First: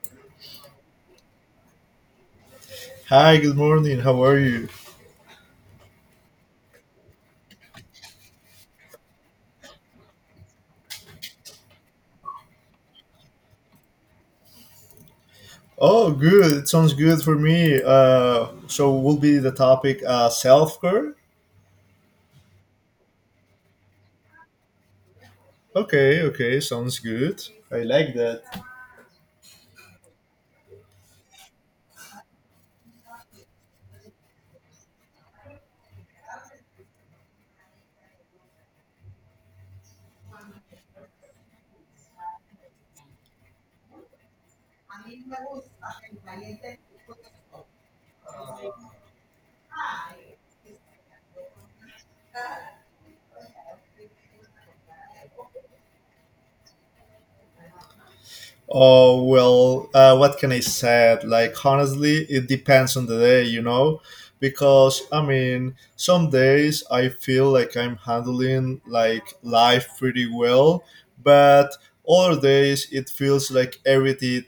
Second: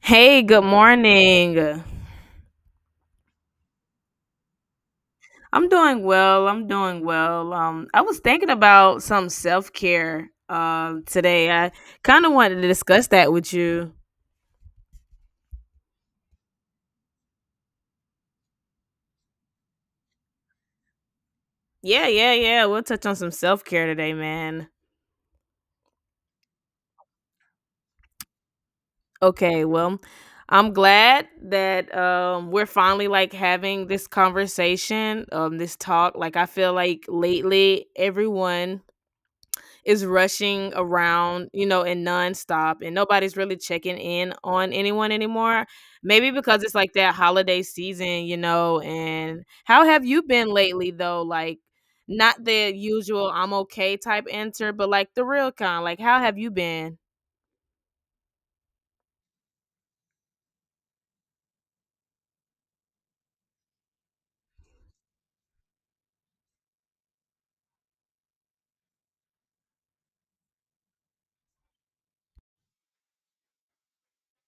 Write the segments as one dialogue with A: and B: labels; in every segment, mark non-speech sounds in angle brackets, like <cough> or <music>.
A: Hey, good morning.
B: Hi, good morning. How are you?
A: I'm doing well. I'm doing well. I was thinking about some self care today. I kind of wanted to discuss that with you.
B: Oh, good. It sounds good for me. So will be the topic self care.
A: Yeah, yeah, yeah. We'll touch on some self care today, man.
B: Okay, okay, sounds good. I like that.
A: Okay, well, I'm glad that we're finally like having this conversation, this talk. Like I feel like lately everyone is rushing around, you know, and nonstop, and nobody's really checking in on anyone anymore. Maybe because it's like that holiday season, you know. And how have you been lately, though? Like, not the usual "I'm okay" type answer, but like the real kind. Like, how have you been?
B: Oh well, what can I say? Like honestly, it depends on the day, you know, because I mean, some days I feel like I'm handling like life pretty well, but other days it feels like everything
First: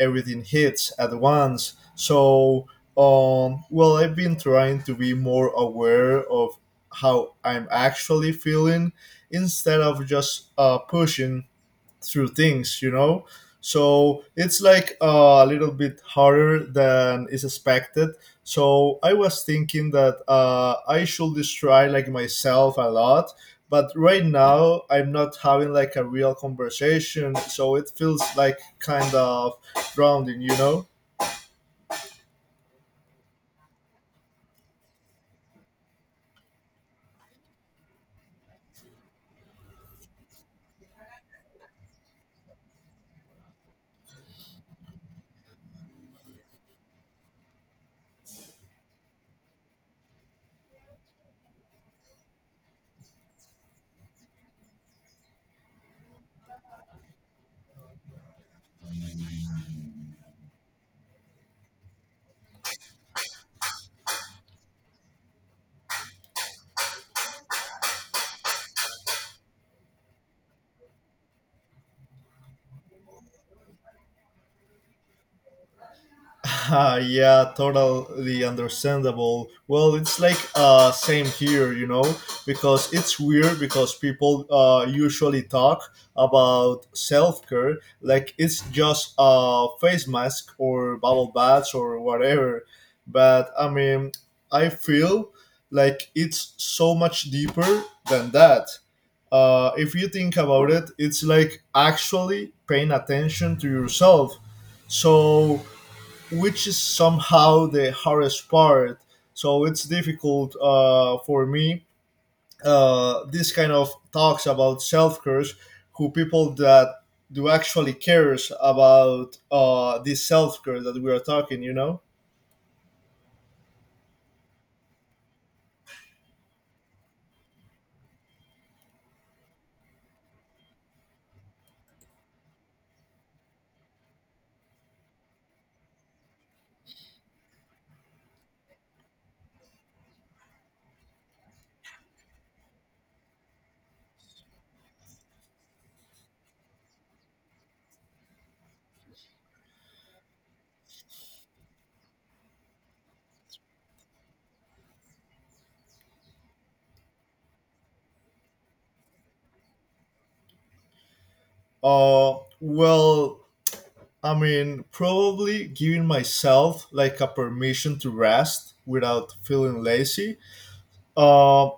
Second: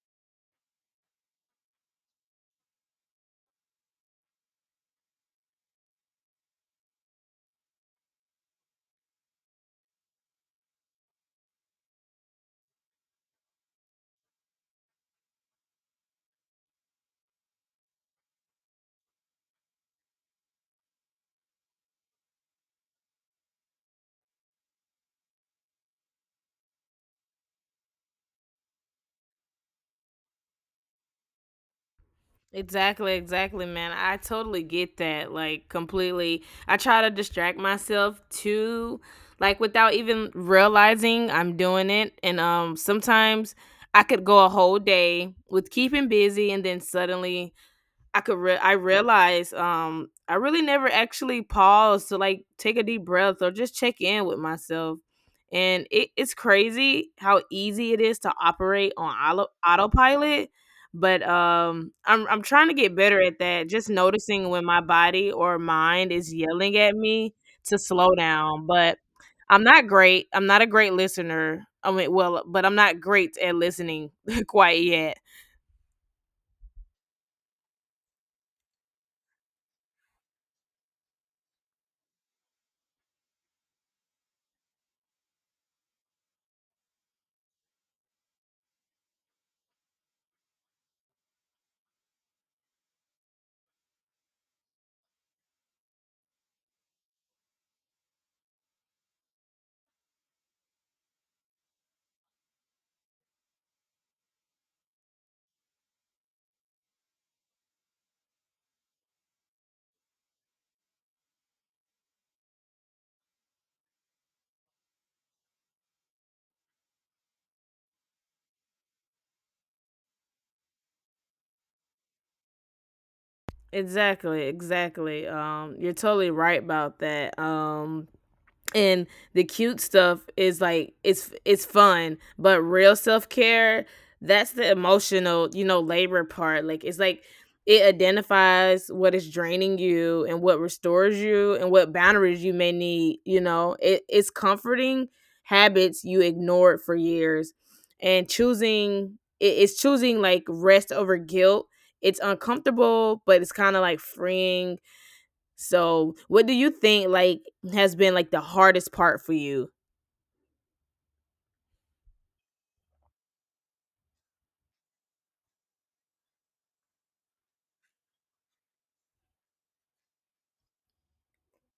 B: everything hits at once. So, well, I've been trying to be more aware of how I'm actually feeling instead of just pushing through things. So it's like a little bit harder than is expected, so I was thinking that I should just try like myself a lot, but right now I'm not having like a real conversation, so it feels like kind of grounding, you know.
A: Exactly, exactly, man. I totally get that. Like completely. I try to distract myself too, like without even realizing I'm doing it. And sometimes I could go a whole day with keeping busy and then suddenly I realized I really never actually paused to like take a deep breath or just check in with myself. And it's crazy how easy it is to operate on autopilot. But I'm trying to get better at that. Just noticing when my body or mind is yelling at me to slow down. But I'm not great. I'm not a great listener. I mean, well, but I'm not great at listening <laughs> quite yet.
B: <laughs> Ah, yeah, totally understandable. Well, it's like same here, you know, because it's weird because people usually talk about self care like it's just a face mask or bubble baths or whatever. But I mean, I feel like it's so much deeper than that. If you think about it, it's like actually paying attention to yourself. So which is somehow the hardest part. So it's difficult for me. This kind of talks about self care who people that do actually cares about this self care that we are talking. You know,
A: Exactly, exactly. You're totally right about that. And the cute stuff is like it's fun, but real self-care, that's the emotional, you know, labor part. Like it's like it identifies what is draining you and what restores you and what boundaries you may need, you know. It's comforting habits you ignored for years, and it's choosing like rest over guilt. It's uncomfortable, but it's kind of like freeing. So, what do you think like has been like the hardest part for you?
B: well, I mean, probably giving myself like a permission to rest without feeling lazy. Uh,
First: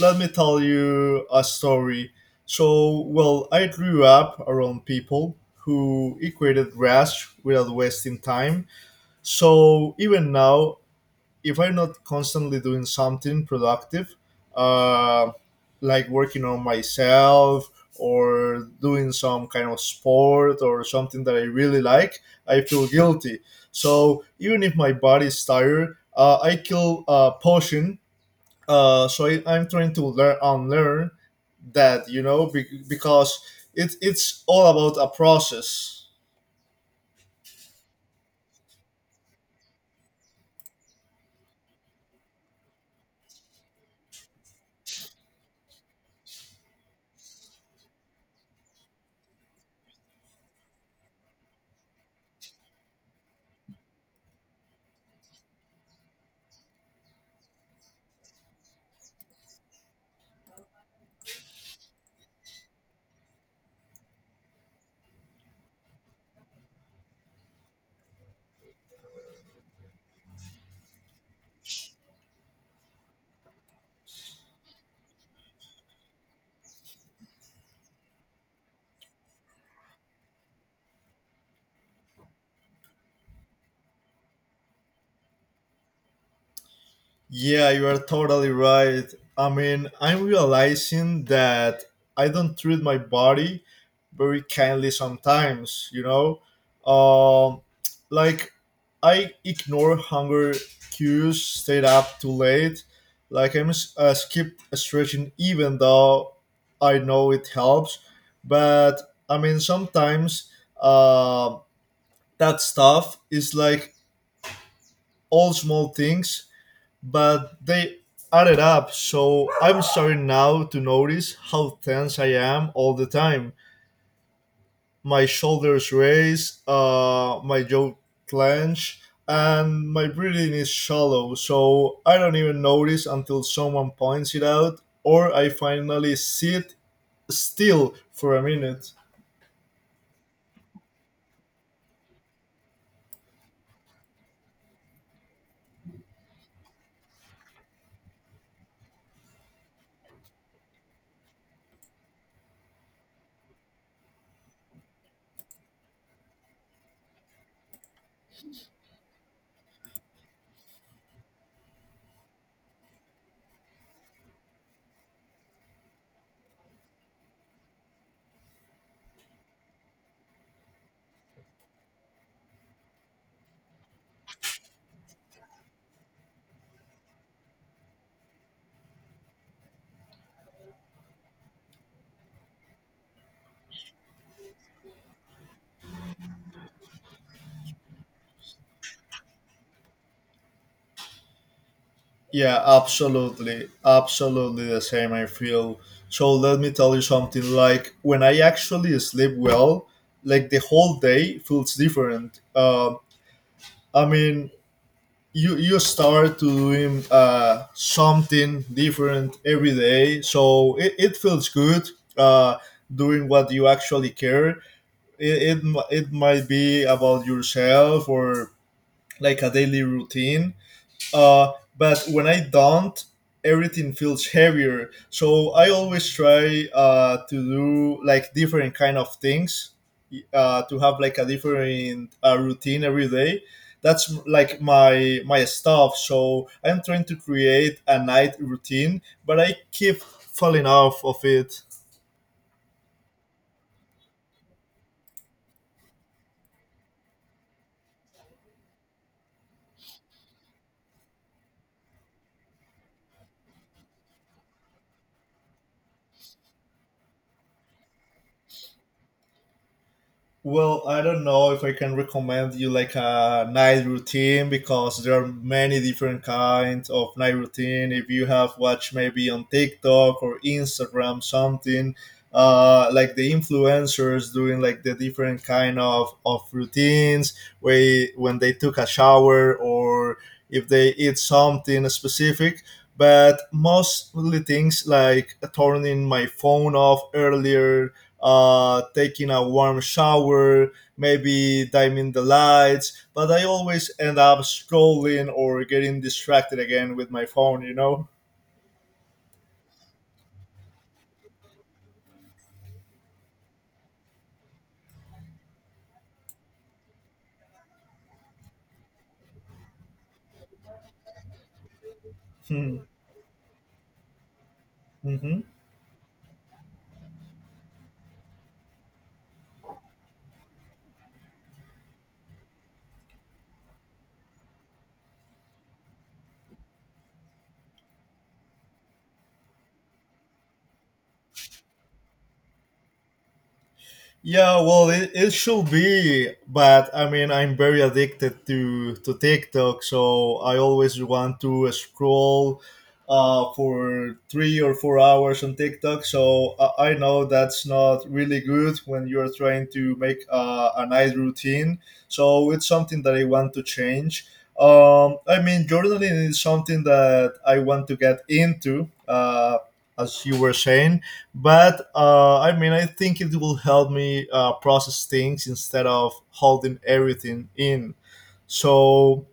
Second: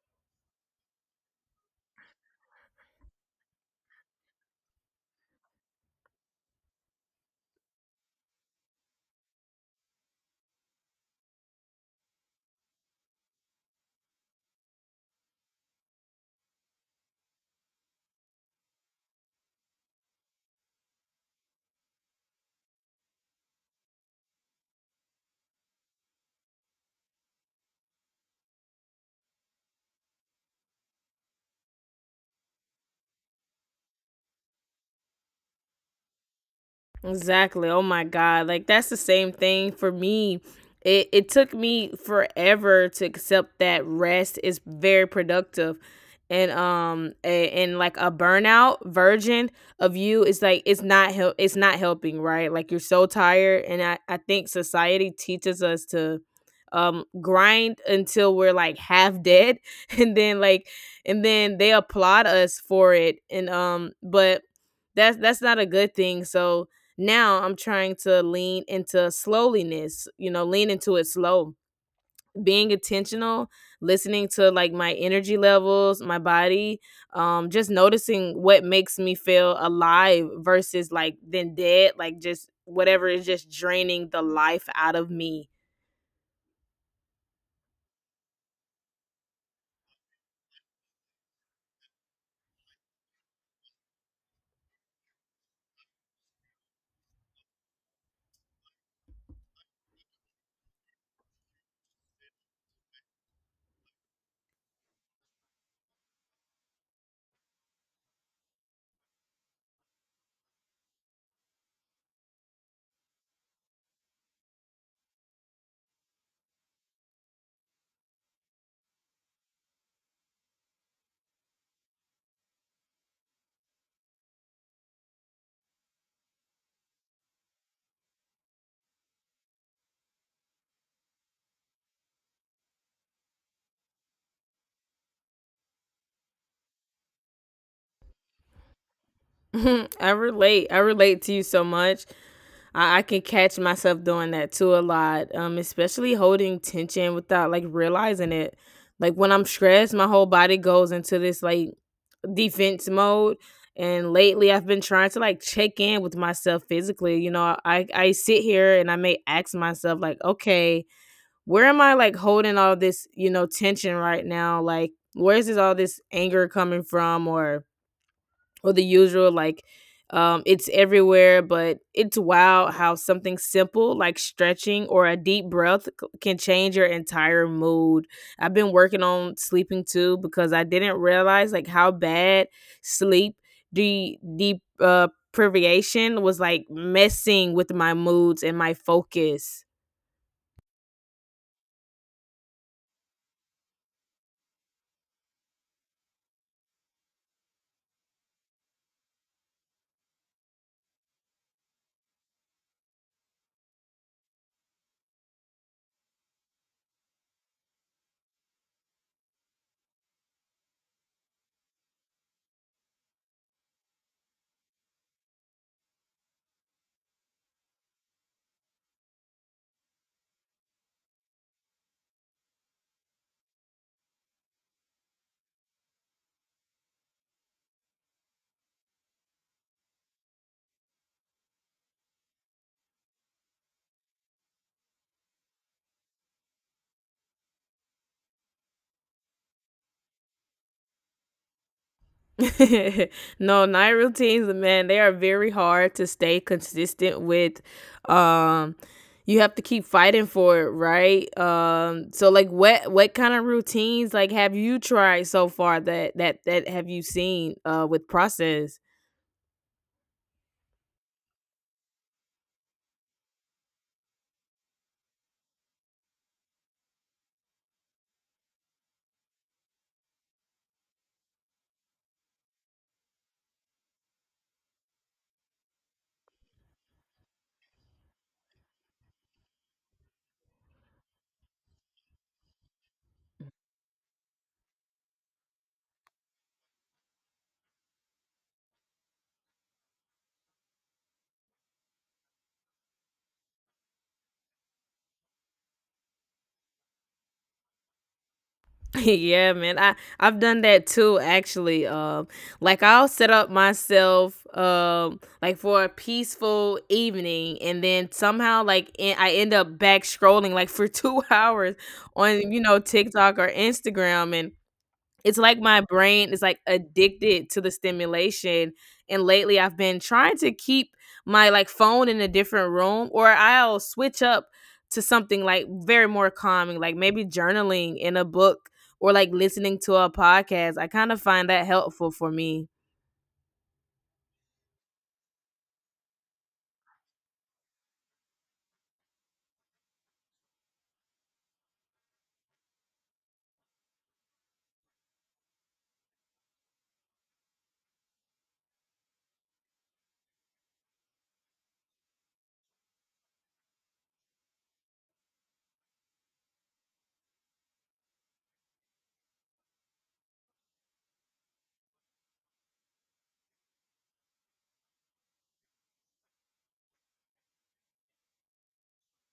B: let me tell you a story. So, well, I grew up around people who equated rest without wasting time. So, even now, if I'm not constantly doing something productive, uh, like working on myself or doing some kind of sport or something that I really like, I feel guilty. So, even if my body's tired, I kill a potion, so I'm trying to learn unlearn that, you know, because it's all about a process.
A: Exactly. Oh my God. Like that's the same thing for me. It took me forever to accept that rest is very productive. And like a burnout version of you is like it's not helping, right? Like you're so tired, and I think society teaches us to grind until we're like half dead <laughs> and then like and then they applaud us for it, and but that's not a good thing. So now I'm trying to lean into slowliness, you know, lean into it slow. Being intentional, listening to like my energy levels, my body, just noticing what makes me feel alive versus like then dead, like just whatever is just draining the life out of me.
B: Yeah, you are totally right. I mean, I'm realizing that I don't treat my body very kindly sometimes, you know? Um, like, I ignore hunger cues, stayed up too late. Like, skip stretching even though I know it helps. But, I mean, sometimes uh, that stuff is like all small things but they added up. So I'm starting now to notice how tense I am all the time. My shoulders raise, my jaw clench, and my breathing is shallow. So I don't even notice until someone points it out, or I finally sit still for a minute.
A: <laughs> I relate. I relate to you so much. I can catch myself doing that too a lot, especially holding tension without like realizing it. Like when I'm stressed, my whole body goes into this like defense mode. And lately, I've been trying to like check in with myself physically. You know, I sit here and I may ask myself like, okay, where am I like holding all this, you know, tension right now? Like, where is this all this anger coming from? Or the usual like it's everywhere, but it's wild how something simple like stretching or a deep breath can change your entire mood. I've been working on sleeping too, because I didn't realize like how bad sleep deep privation was like messing with my moods and my focus.
B: Yeah, absolutely. Absolutely the same, I feel. So let me tell you something like when I actually sleep well, like the whole day feels different. I mean, you start to doing something different every day. So it feels good uh, doing what you actually care. It might be about yourself or like a daily routine, uh, but when I don't, everything feels heavier. So I always try to do like different kind of things to have like a different routine every day. That's like my stuff. So I'm trying to create a night routine, but I keep falling off of it.
A: <laughs> No, night routines, man, they are very hard to stay consistent with. Um, you have to keep fighting for it, right? So like, what kind of routines like have you tried so far that have you seen with process?
B: Well, I don't know if I can recommend you like a night routine because there are many different kinds of night routine. If you have watched maybe on TikTok or Instagram something, like the influencers doing like the different kind of routines where when they took a shower or if they eat something specific. But mostly things like turning my phone off earlier, taking a warm shower, maybe dimming the lights, but I always end up scrolling or getting distracted again with my phone, you know?
A: <laughs> Yeah, man. I I've done that too, actually. Like I'll set up myself like for a peaceful evening and then somehow I end up back scrolling like for <laughs> 2 hours on, you know,
B: <laughs>
A: TikTok or Instagram. It's
B: Hmm.
A: like my brain is like addicted to the stimulation, and lately I've been trying to keep my like phone in a different room, or I'll switch up to something like very more calming, like maybe journaling in a book or like listening to a podcast. I kind of find that helpful for me.
B: Yeah, well, it should be, but I mean, I'm very addicted to TikTok, so I always want to scroll for 3 or 4 hours on TikTok. So I know that's not really good when you're trying to make a night routine. So it's something that I want to change. I mean, journaling is something that I want to get into, as you were saying, but I mean I think it will help me process things instead of holding everything in. So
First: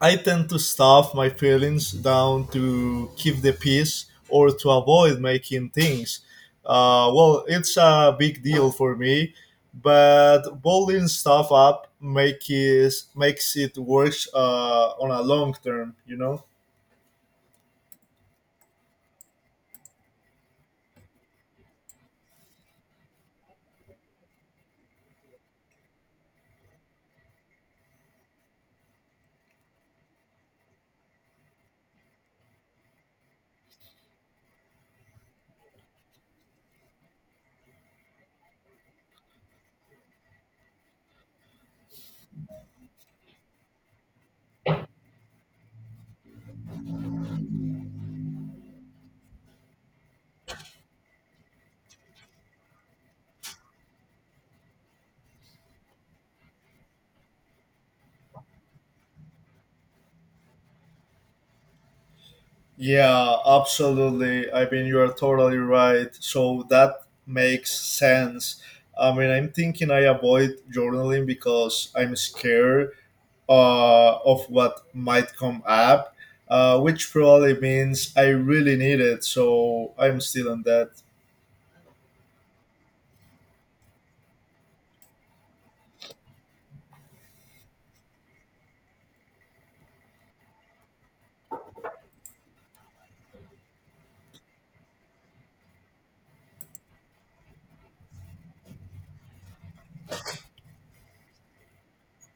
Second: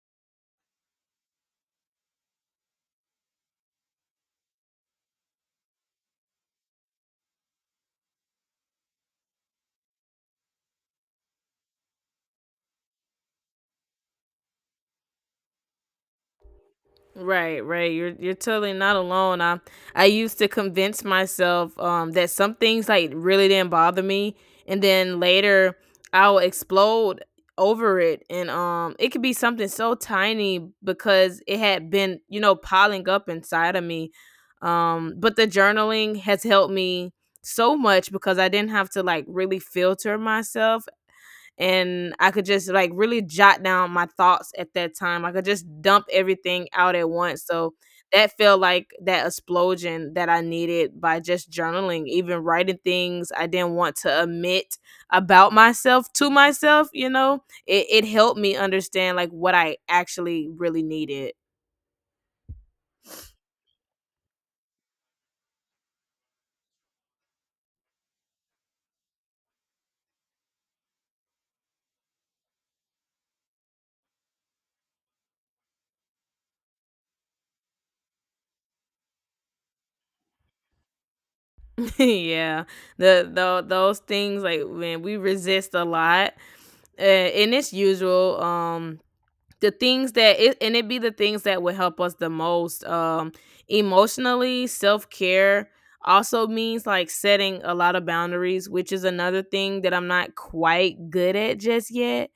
B: I tend to stuff my feelings down to keep the peace or to avoid making things, well it's a big deal for me, but bottling stuff up makes it worse on a long term, you know.
A: Right, right. You're totally not alone. I used to convince myself that some things like really didn't bother me, and then later I'll explode over it, and it could be something so tiny because it had been, you know, piling up inside of me. But the journaling has helped me so much because I didn't have to like really filter myself, and I could just like really jot down my thoughts at that time. I could just dump everything out at once. So that felt like that explosion that I needed by just journaling, even writing things I didn't want to admit about myself to myself, you know. It helped me understand like what I actually really needed.
B: Yeah, absolutely. I mean, you are totally right. So that makes sense. I mean, I'm thinking I avoid journaling because I'm scared of what might come up, which probably means I really need it. So I'm still on that.
A: <laughs> Yeah, the those things like when we resist a lot, and it's usual. The things that it and it be the things that would help us the most, emotionally. Self-care also means like setting a lot of boundaries, which is another thing that I'm not quite good at just yet.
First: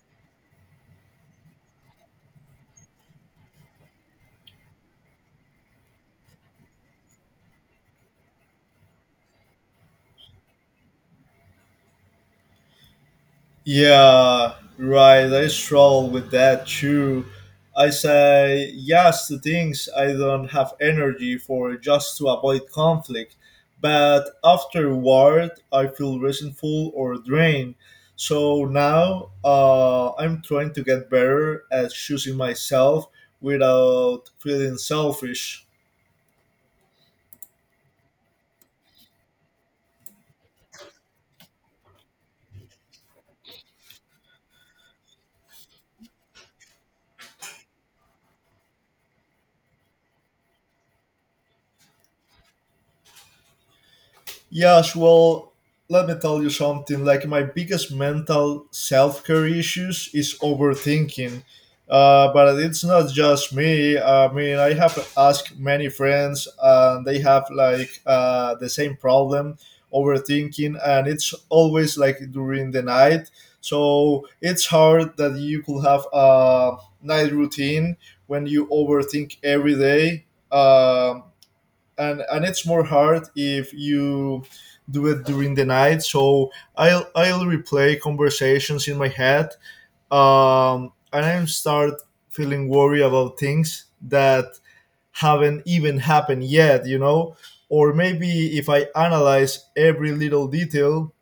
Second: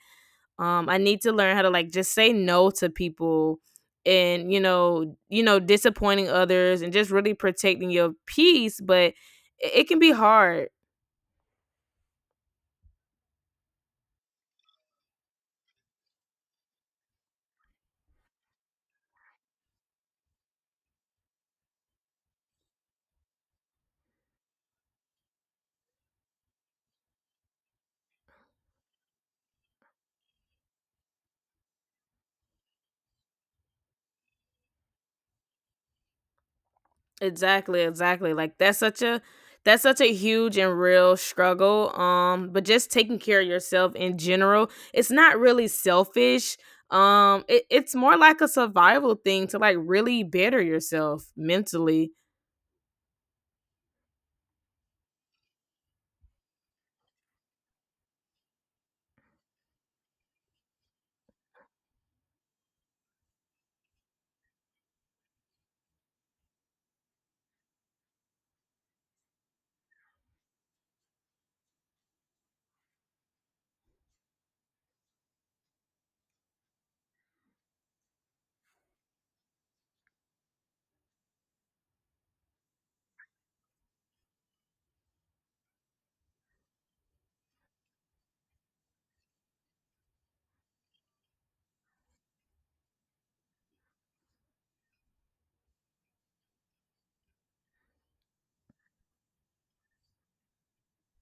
A: I need to learn how to like just say no to people, and you know, disappointing others and just really protecting your peace, but it can be hard.
B: Yeah, right. I struggle with that too. I say yes to things I don't have energy for just to avoid conflict, but afterward I feel resentful or drained. So now I'm trying to get better at choosing myself without feeling selfish.
A: Exactly, exactly. Like that's such a huge and real struggle. But just taking care of yourself in general, it's not really selfish. It's more like a survival thing to like really better yourself mentally.
B: Yes, well, let me tell you something. Like my biggest mental self care issues is overthinking. But it's not just me. I mean, I have asked many friends, and they have like the same problem, overthinking, and it's always like during the night. So it's hard that you could have a night routine when you overthink every day. Um, and it's more hard if you do it during the night. So I'll replay conversations in my head, and I start feeling worried about things that haven't even happened yet. You know, or maybe if I analyze every little detail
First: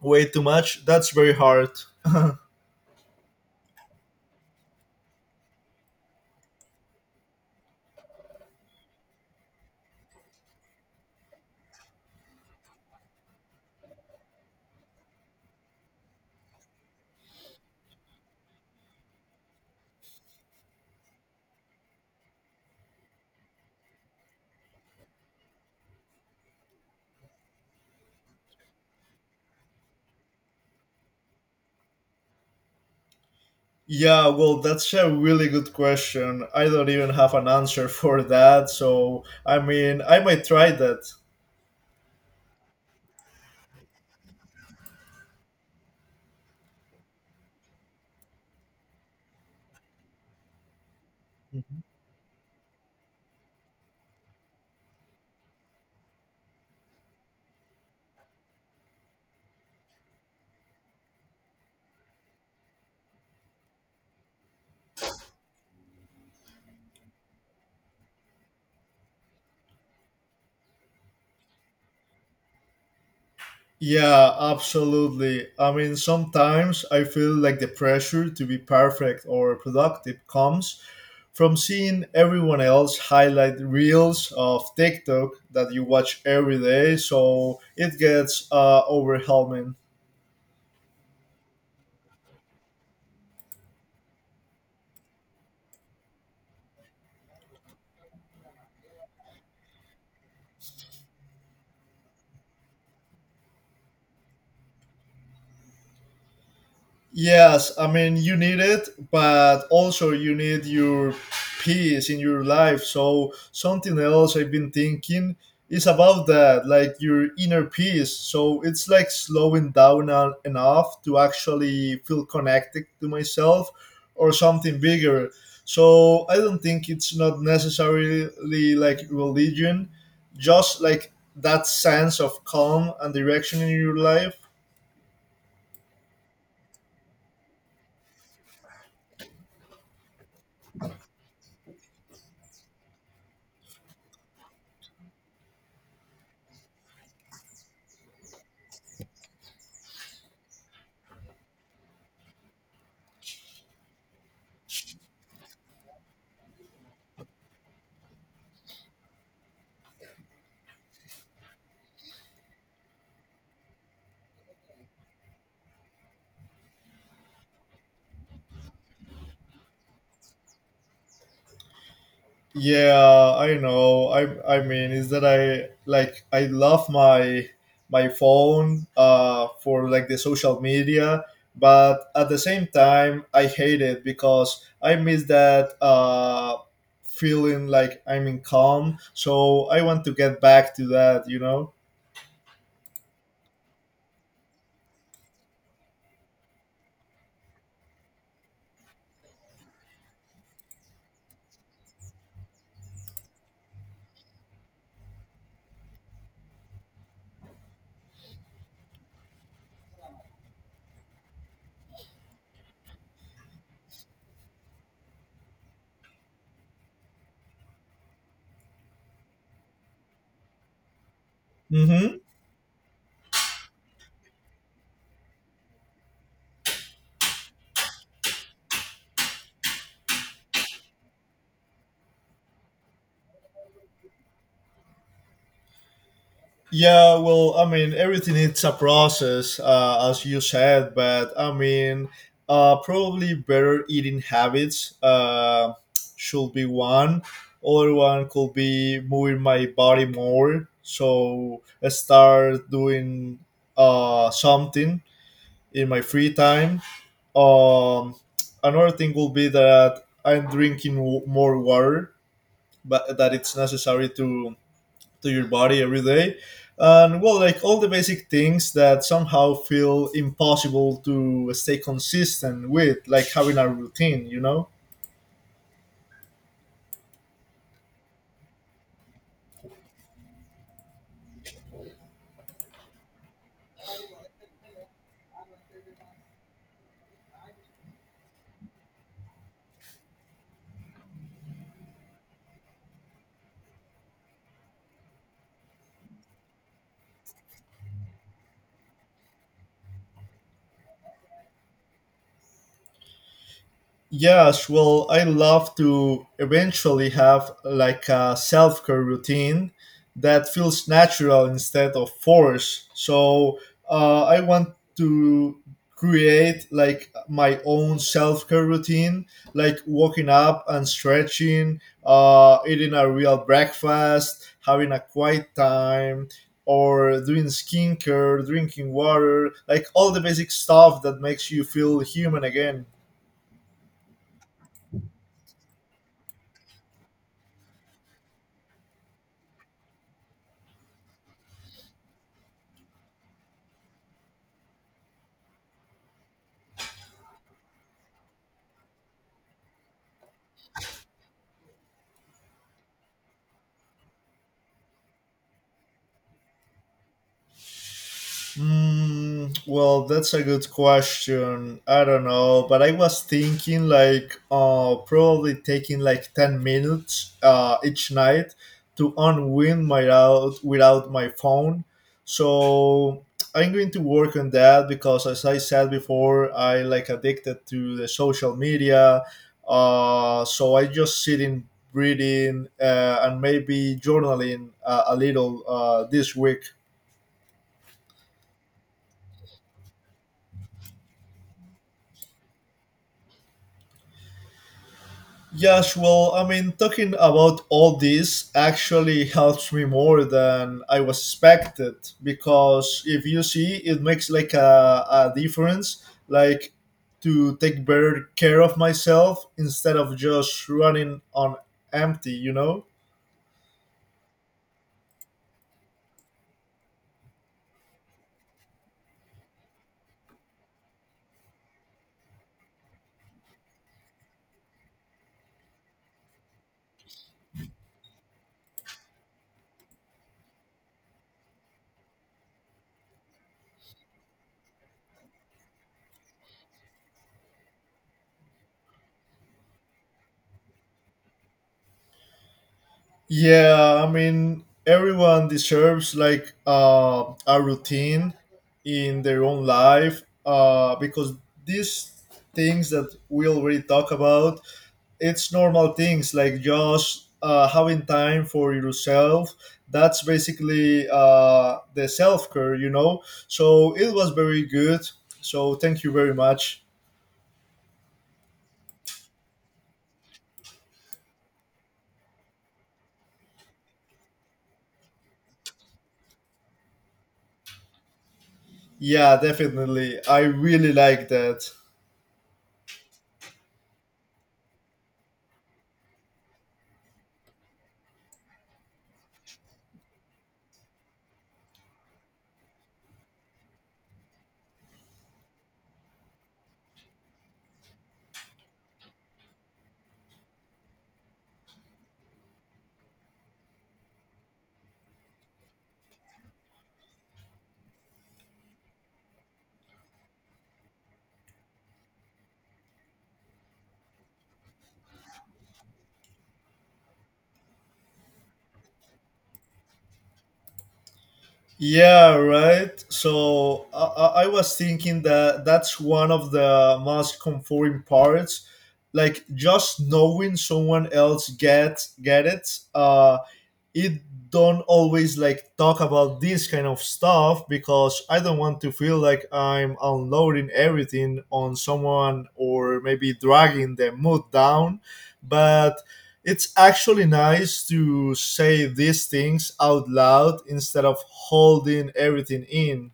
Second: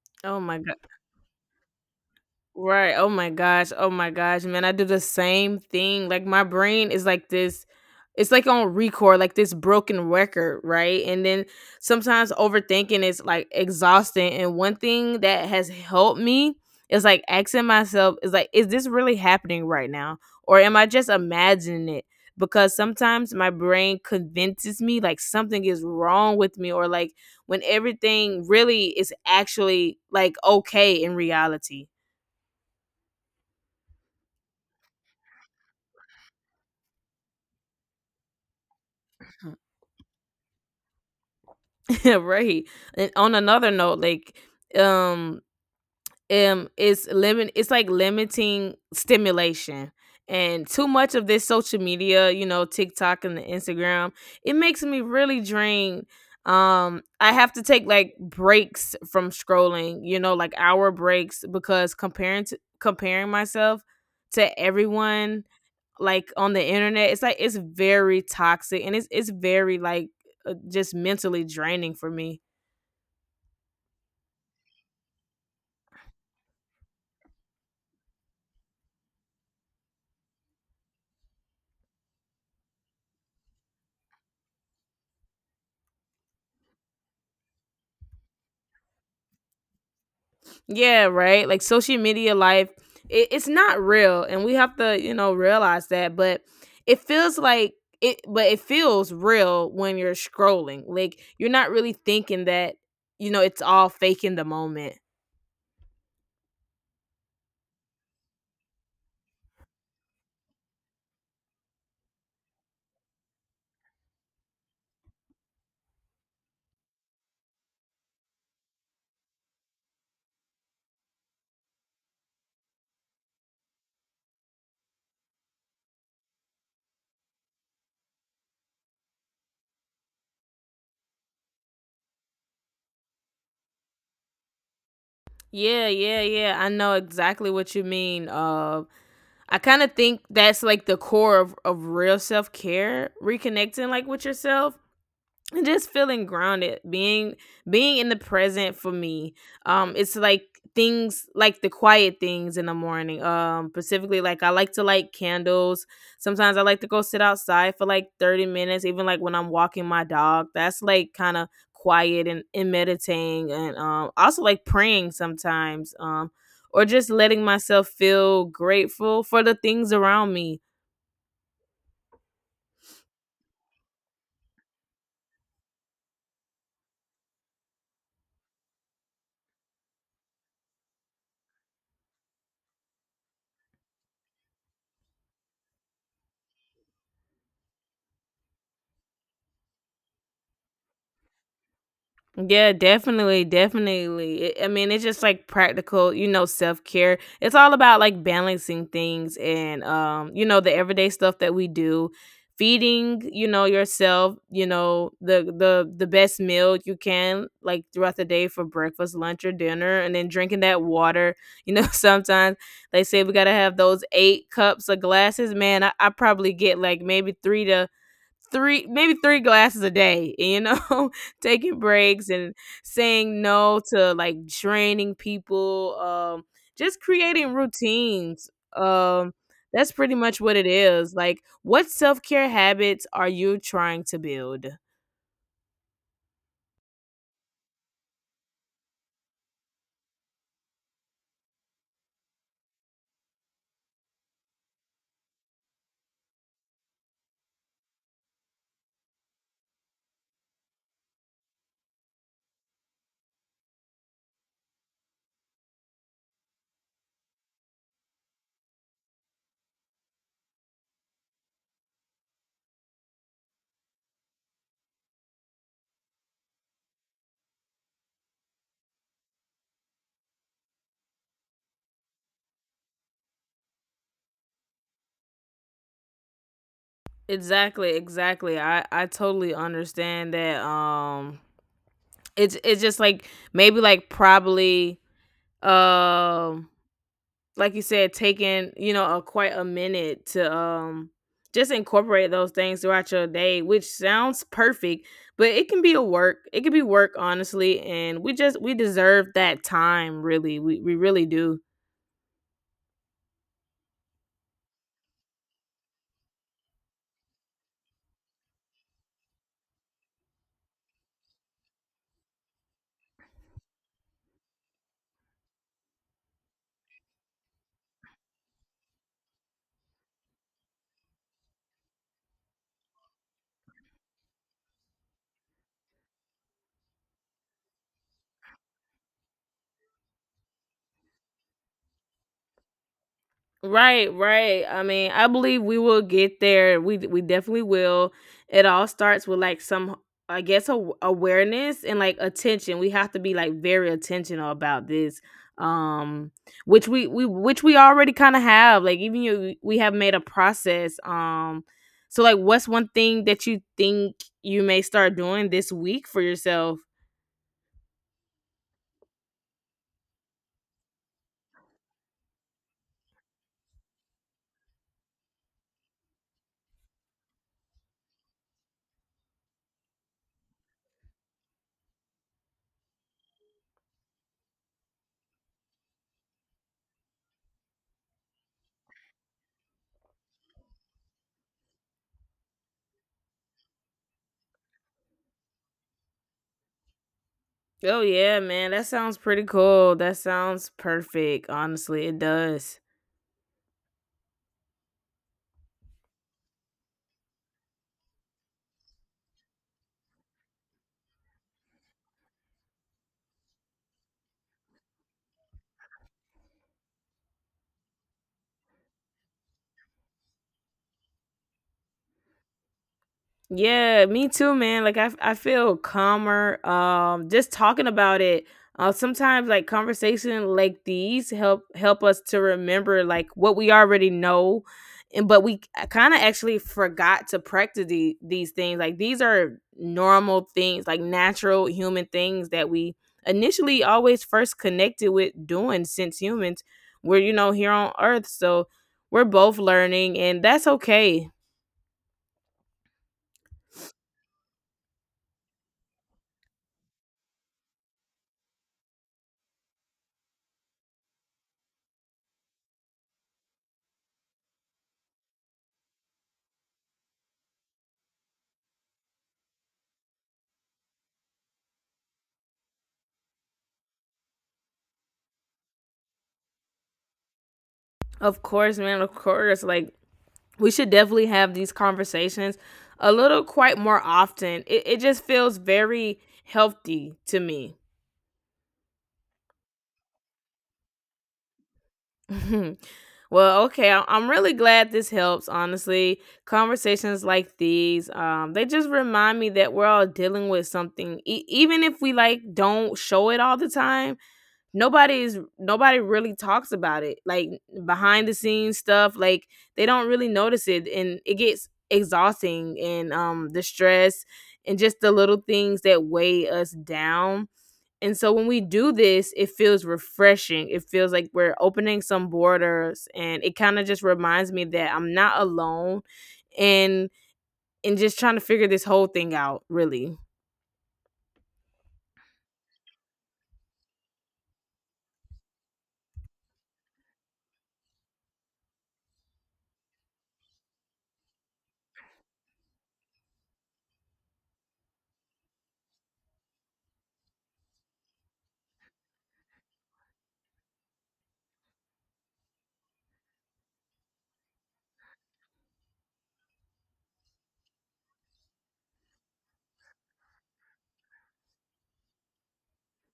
B: way
A: Oh
B: too
A: my god.
B: much, that's very hard.
A: Right. Oh my gosh. Oh my gosh, man. I do the same thing. Like my brain is like this, it's like on record, like this broken record, right? And then sometimes overthinking is like exhausting. And one thing that has helped me is like asking myself, is like, is this really happening right now? Or am I just imagining it? Because sometimes my brain convinces me like something is wrong with me, or like when everything really is actually like okay in reality.
B: Yeah, well, that's a really good question. I don't even have an answer for that. So I mean, I might try that.
A: <laughs> Yeah, right. And on another note, like um it's like limiting stimulation. And too much of this social media, you know, TikTok and the Instagram, it makes me really drained. I have to take like breaks from scrolling, you know, like hour breaks, because comparing myself to everyone like on the internet, it's like it's very toxic and it's very like just mentally draining for me.
B: Yeah, absolutely. I mean, sometimes I feel like the pressure to be perfect or productive comes from seeing everyone else highlight reels of TikTok that you watch every day, so it gets overwhelming.
A: Yeah, right. Like social media life, it's not real, and we have to, you know, realize that. But it feels like it feels real when you're scrolling. Like you're not really thinking that, you know, it's all fake in the moment.
B: Yes, I mean you need it, but also you need your peace in your life. So something else I've been thinking is about that, like your inner peace. So it's like slowing down on, enough to actually feel connected to myself or something bigger. So I don't think it's not necessarily like religion, just like that sense of calm and direction in your life.
A: Yeah, yeah, yeah. I know exactly what you mean. I kind of think that's like the core of real self care, reconnecting like with yourself. And just feeling grounded, being in the present for me it's like things like the quiet things in the morning, specifically like I like to light candles, sometimes I like to go sit outside for like 30 minutes, even like when I'm walking my dog, that's like kind of quiet, and meditating and also like praying sometimes, or just letting myself feel grateful for the things around me.
B: Yeah, I know. I mean, is that I like I love my phone for like the social media, but at the same time I hate it because I miss that feeling like I'm in calm. So I want to get back to that, you know.
A: Yeah, definitely, definitely. I mean, it's just like practical, you know, self care. It's all about like balancing things and, you know, the everyday stuff that we do, feeding, you know, yourself, you know, the best meal you can like throughout the day for breakfast, lunch, or dinner, and then drinking that water. You know, <laughs> sometimes they say we gotta have those 8 cups of glasses. Man, I probably get like maybe three to three maybe three glasses a day, you know. <laughs> Taking
B: Mhm.
A: breaks and saying no to like draining people, just creating routines, um that's pretty much what it is. Like, what self-care habits are you trying to build?
B: Yeah, well, I mean, everything it's a process, as you said, but I mean, probably better eating habits should be one. Other one could be moving my body more. So I start doing something in my free time. Um, another thing will be that I'm more water, but that it's necessary to your body every day, and well, like all the basic things that somehow feel impossible to stay consistent with, like having a routine, you know.
A: Exactly, exactly. I totally understand that. It's just like maybe like probably um like you said, taking, you know, a quite a minute to just incorporate those things throughout your day, which sounds perfect, but it can be a work. It can be work, honestly, and we deserve that time, really. We really do.
B: Yes, well, I love to eventually have like a self care routine that feels natural instead of forced. So I want to create like my own self care routine, like waking up and stretching, eating a real breakfast, having a quiet time. Or doing skincare, drinking water, like all the basic stuff that makes you feel human again.
A: Right, right. I mean, I believe we will get there. We definitely will. It all starts with like I guess, awareness and like attention. We have to be like very attentional about this, um, which we already kind of have. Like even you, we have made a process. So like, what's one thing that you think you may start doing this week for yourself?
B: Mm, well, that's a good question. I don't know, but I was thinking like probably taking like 10 minutes each night to unwind my out without my phone. So I'm going to work on that because as I said before, I like addicted to the social media. Uh, so I just sitting reading and maybe journaling a little this week.
A: Oh yeah, man, that sounds pretty cool. That sounds perfect. Honestly, it does.
B: Yes, well, I mean, talking about all this actually helps me more than I was expected because if you see, it makes like a difference, like to take better care of myself instead of just running on empty, you know?
A: Yeah, me too, man. I feel calmer. Just talking about it. Sometimes like conversation like these help us to remember like what we already know, and but we kind of actually forgot to practice these things. Like these are normal things, like natural human things that we initially always first connected with doing since humans were, you know, here on Earth. So we're both learning, and that's okay.
B: Yeah, I mean, everyone deserves like a routine in their own life because these things that we already talk about, it's normal things like just having time for yourself. That's basically the self care, you know. So it was very good. So thank you very much.
A: Of course, man. Of course. Like, we should definitely have these conversations a little quite more often. It just feels very healthy to me.
B: Yeah, definitely. I really like that.
A: <laughs> Well, okay. I'm really glad this helps, honestly. Conversations like these, they just remind me that we're all dealing with something, even if we like don't show it all the time. Nobody really talks about it, like behind the scenes stuff, like they don't really notice it, and it gets exhausting, and the stress and just the little things that weigh us down. And so when we do this, it feels refreshing. It feels like we're opening some borders, and it kind of just reminds me that I'm not alone, and and just trying to figure this whole thing out, really.
B: Yeah, right. So I was thinking that that's one of the most comforting parts, like just knowing someone else get it. It don't always like talk about this kind of stuff because I don't want to feel like I'm unloading everything on someone or maybe dragging their mood down. But it's actually nice to say these things out loud instead of holding everything in.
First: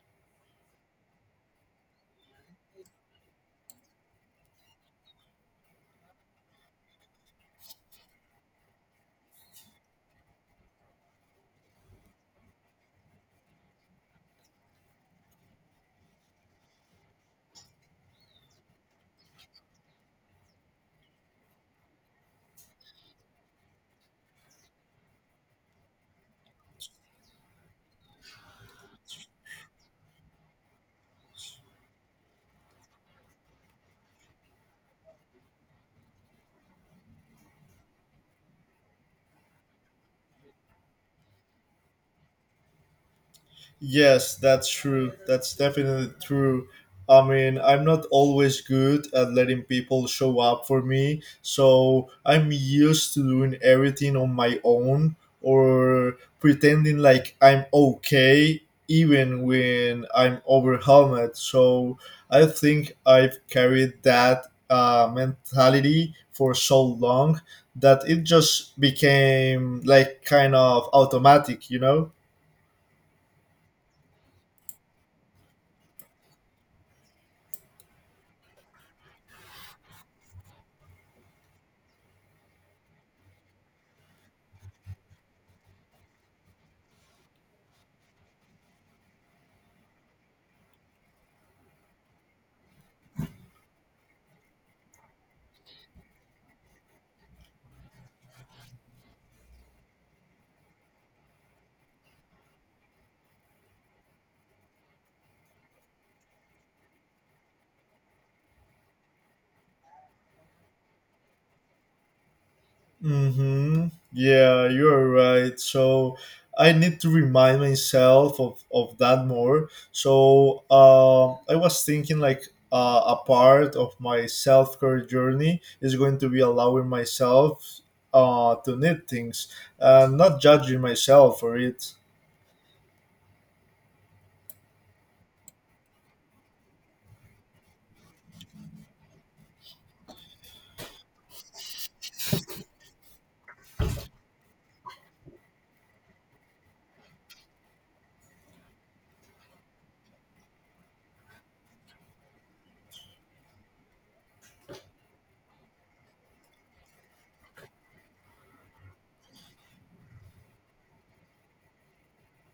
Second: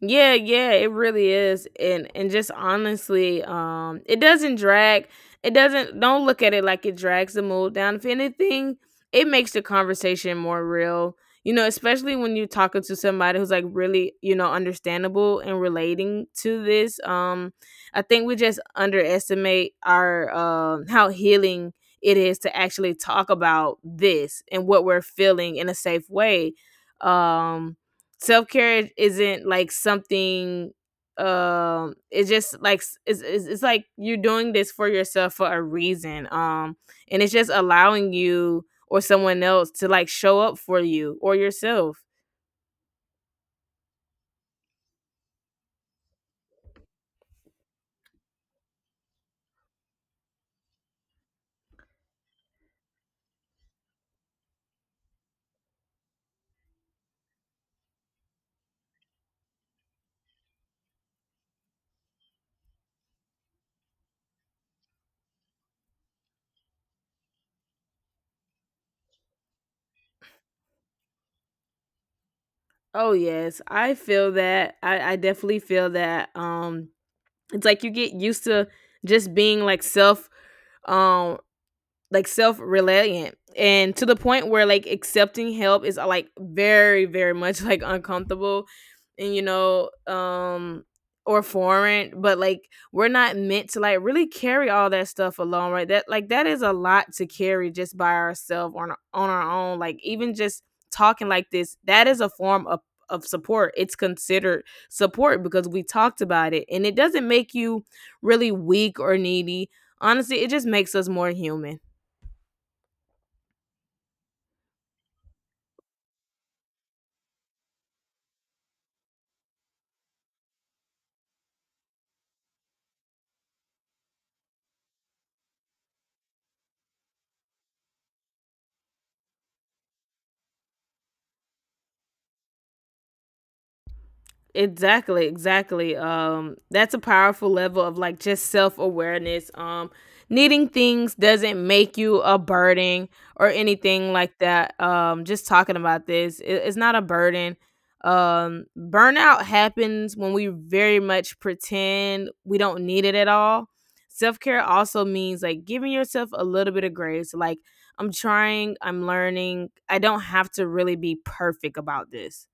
A: Yeah, yeah, it really is. And just honestly, it doesn't drag, it doesn't don't look at it like it drags the mood down. If anything, it makes the conversation more real. You know, especially when you're talking to somebody who's like really, you know, understandable and relating to this. I think we just underestimate our how healing it is to actually talk about this and what we're feeling in a safe way. Um self care isn't like something, it's just like it's, it's like you're doing this for yourself for a reason, and it's just allowing you or someone else to like show up for you or yourself.
B: Yes, that's true. That's definitely true. I mean, I'm not always good at letting people show up for me, so I'm used to doing everything on my own or pretending like I'm okay even when I'm overwhelmed. So I think I've carried that mentality for so long that it just became like kind of automatic, you know?
A: Oh yes, I feel that. I definitely feel that. It's like you get used to just being like self, um like self-reliant, and to the point where like accepting help is like very much <laughs> like uncomfortable, and, you know, or foreign. But like we're not meant to like really carry all that stuff alone, right? that like that is a lot to carry just by ourselves, on our own. Like even just talking like this, that is a form of support. It's considered support because we talked about it, and it doesn't make you really weak or needy. Honestly, it just makes us more human.
B: Mm-hmm. Yeah, you're right. So I need to remind myself of that more. So I was thinking like a part of my self care journey is going to be allowing myself to need things and not judging myself for it.
A: Exactly, exactly. That's a powerful level of like just self awareness. Needing things doesn't make you a burden or anything like that. Just talking about this, it, it's not a burden. Burnout happens when we very much pretend we don't need it at all. Self care also means like giving yourself a little bit of grace. Like, I'm trying, I'm learning, I don't have to really be perfect about this.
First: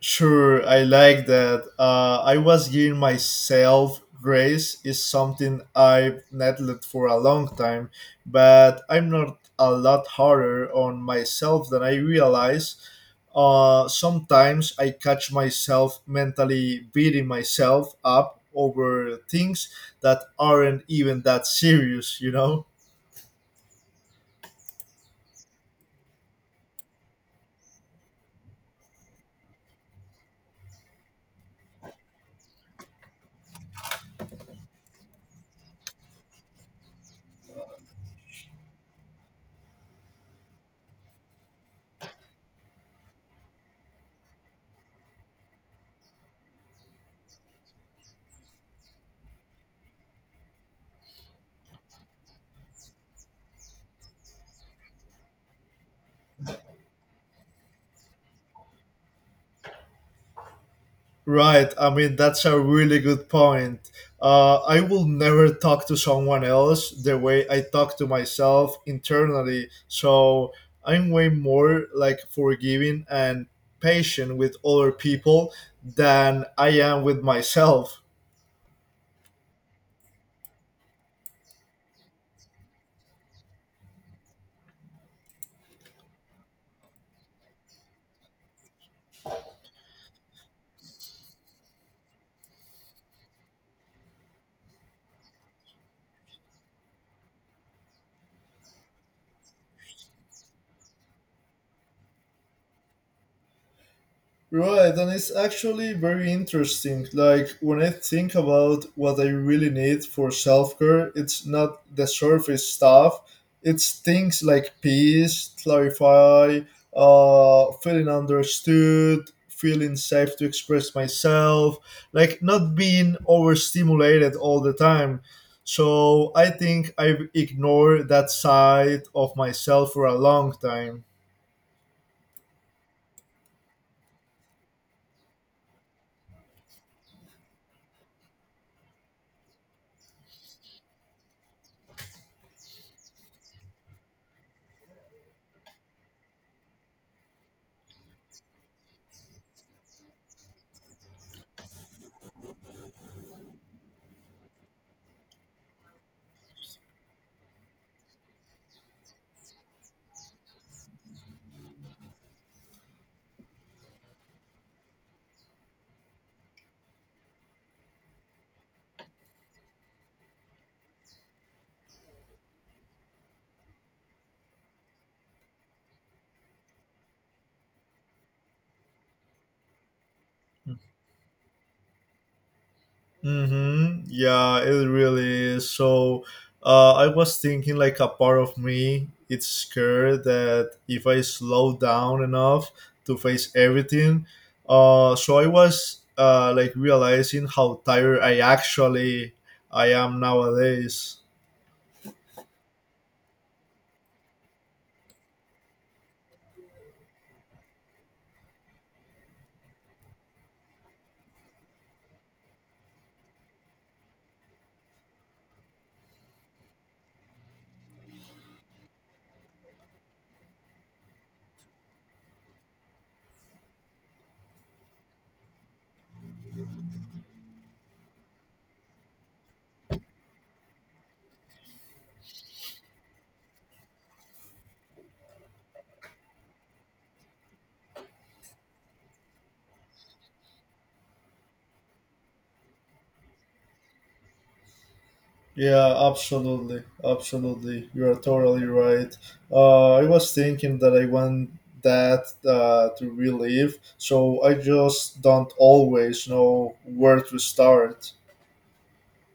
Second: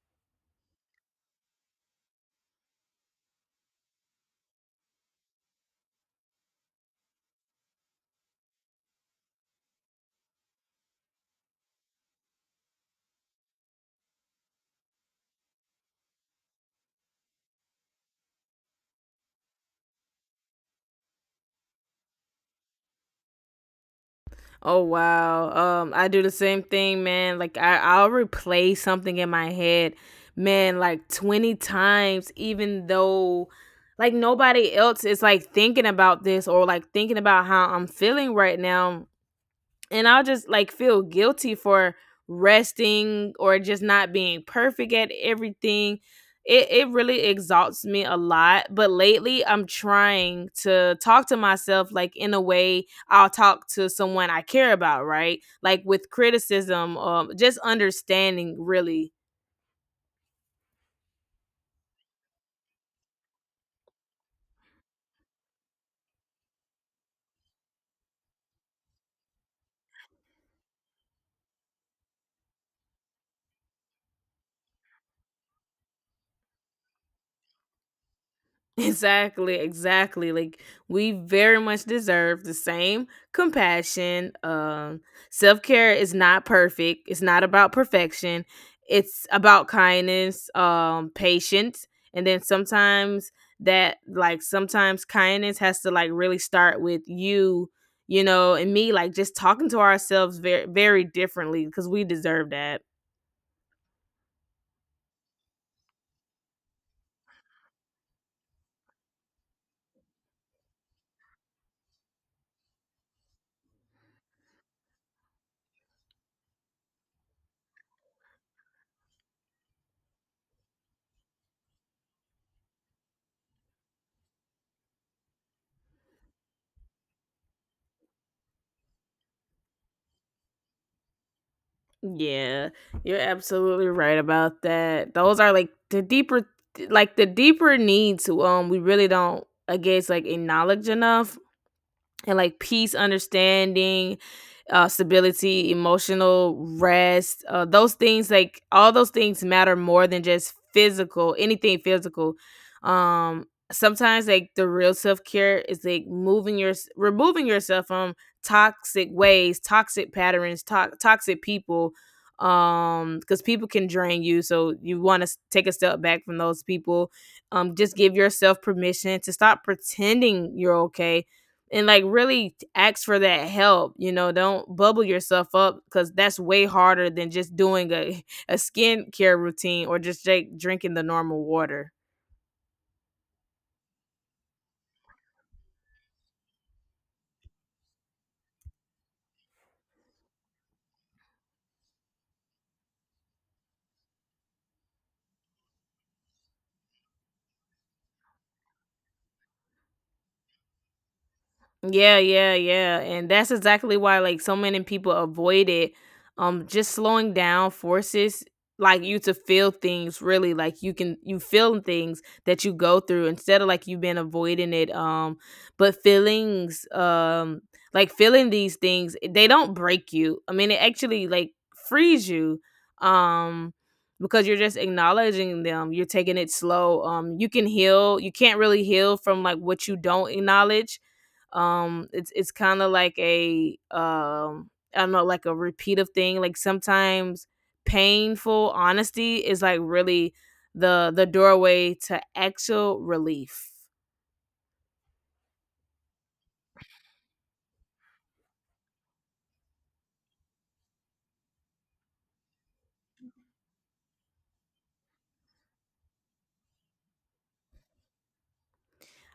B: Sure, I like that. I was giving myself grace is something I've neglected for a long time, but I'm not a lot harder on myself than I realize. Sometimes I catch myself mentally beating myself up over things that aren't even that serious, you know?
A: Oh wow. I do the same thing, man. I'll replay something in my head, man, like 20 times, even though like nobody else is like thinking about this or like thinking about how I'm feeling right now. And I'll just like feel guilty for resting or just not being perfect at everything. It really exalts me a lot, but lately I'm trying to talk to myself like in a way I'll talk to someone I care about, right? Like with criticism, just understanding, really.
B: Right. I mean, that's a really good point. I will never talk to someone else the way I talk to myself internally. So I'm way more like forgiving and patient with other people than I am with myself.
A: Exactly, exactly. Like we very much deserve the same compassion. Self-care is not perfect. It's not about perfection. It's about kindness, patience, and then sometimes that, like sometimes kindness has to like really start with you, you know, and me, like just talking to ourselves very differently because we deserve that.
B: Right, and it's actually very interesting. Like, when I think about what I really need for self care, it's not the surface stuff, it's things like peace, clarify, feeling understood, feeling safe to express myself, like not being overstimulated all the time. So, I think I've ignored that side of myself for a long time.
A: Yeah, you're absolutely right about that. Those are like the deeper needs. We really don't, I guess, like acknowledge enough, and like peace, understanding, stability, emotional rest. Those things, like all those things, matter more than just physical, anything physical. Sometimes like the real self care is like moving your, removing yourself from toxic ways, toxic patterns, toxic people. Because people can drain you, so you want to take a step back from those people. Just give yourself permission to stop pretending you're okay, and like really ask for that help. You know, don't bubble yourself up, because that's way harder than just doing a, <laughs> a skincare routine or just like drinking the normal water.
B: Mm-hmm. Yeah, it really is. So, I was thinking like a part of me, it's scared that if I slow down enough to face everything, so I was like realizing how tired I actually I am nowadays.
A: Yeah, yeah, yeah. And that's exactly why like so many people avoid it. Just slowing down forces like you to feel things, really. Like you can, you feel things that you go through instead of like you've been avoiding it. But feelings, like feeling these things, they don't break you. I mean, it actually like frees you, um because you're just acknowledging them. You're taking it slow. You can heal. You can't really heal from like what you don't acknowledge. It's kind of like a, I don't know, like a repeat of thing. Like sometimes painful honesty is like really the doorway to actual relief.
B: Yeah, absolutely, absolutely. You are totally right. I was thinking that I want that to relive, so I just don't always know where to start.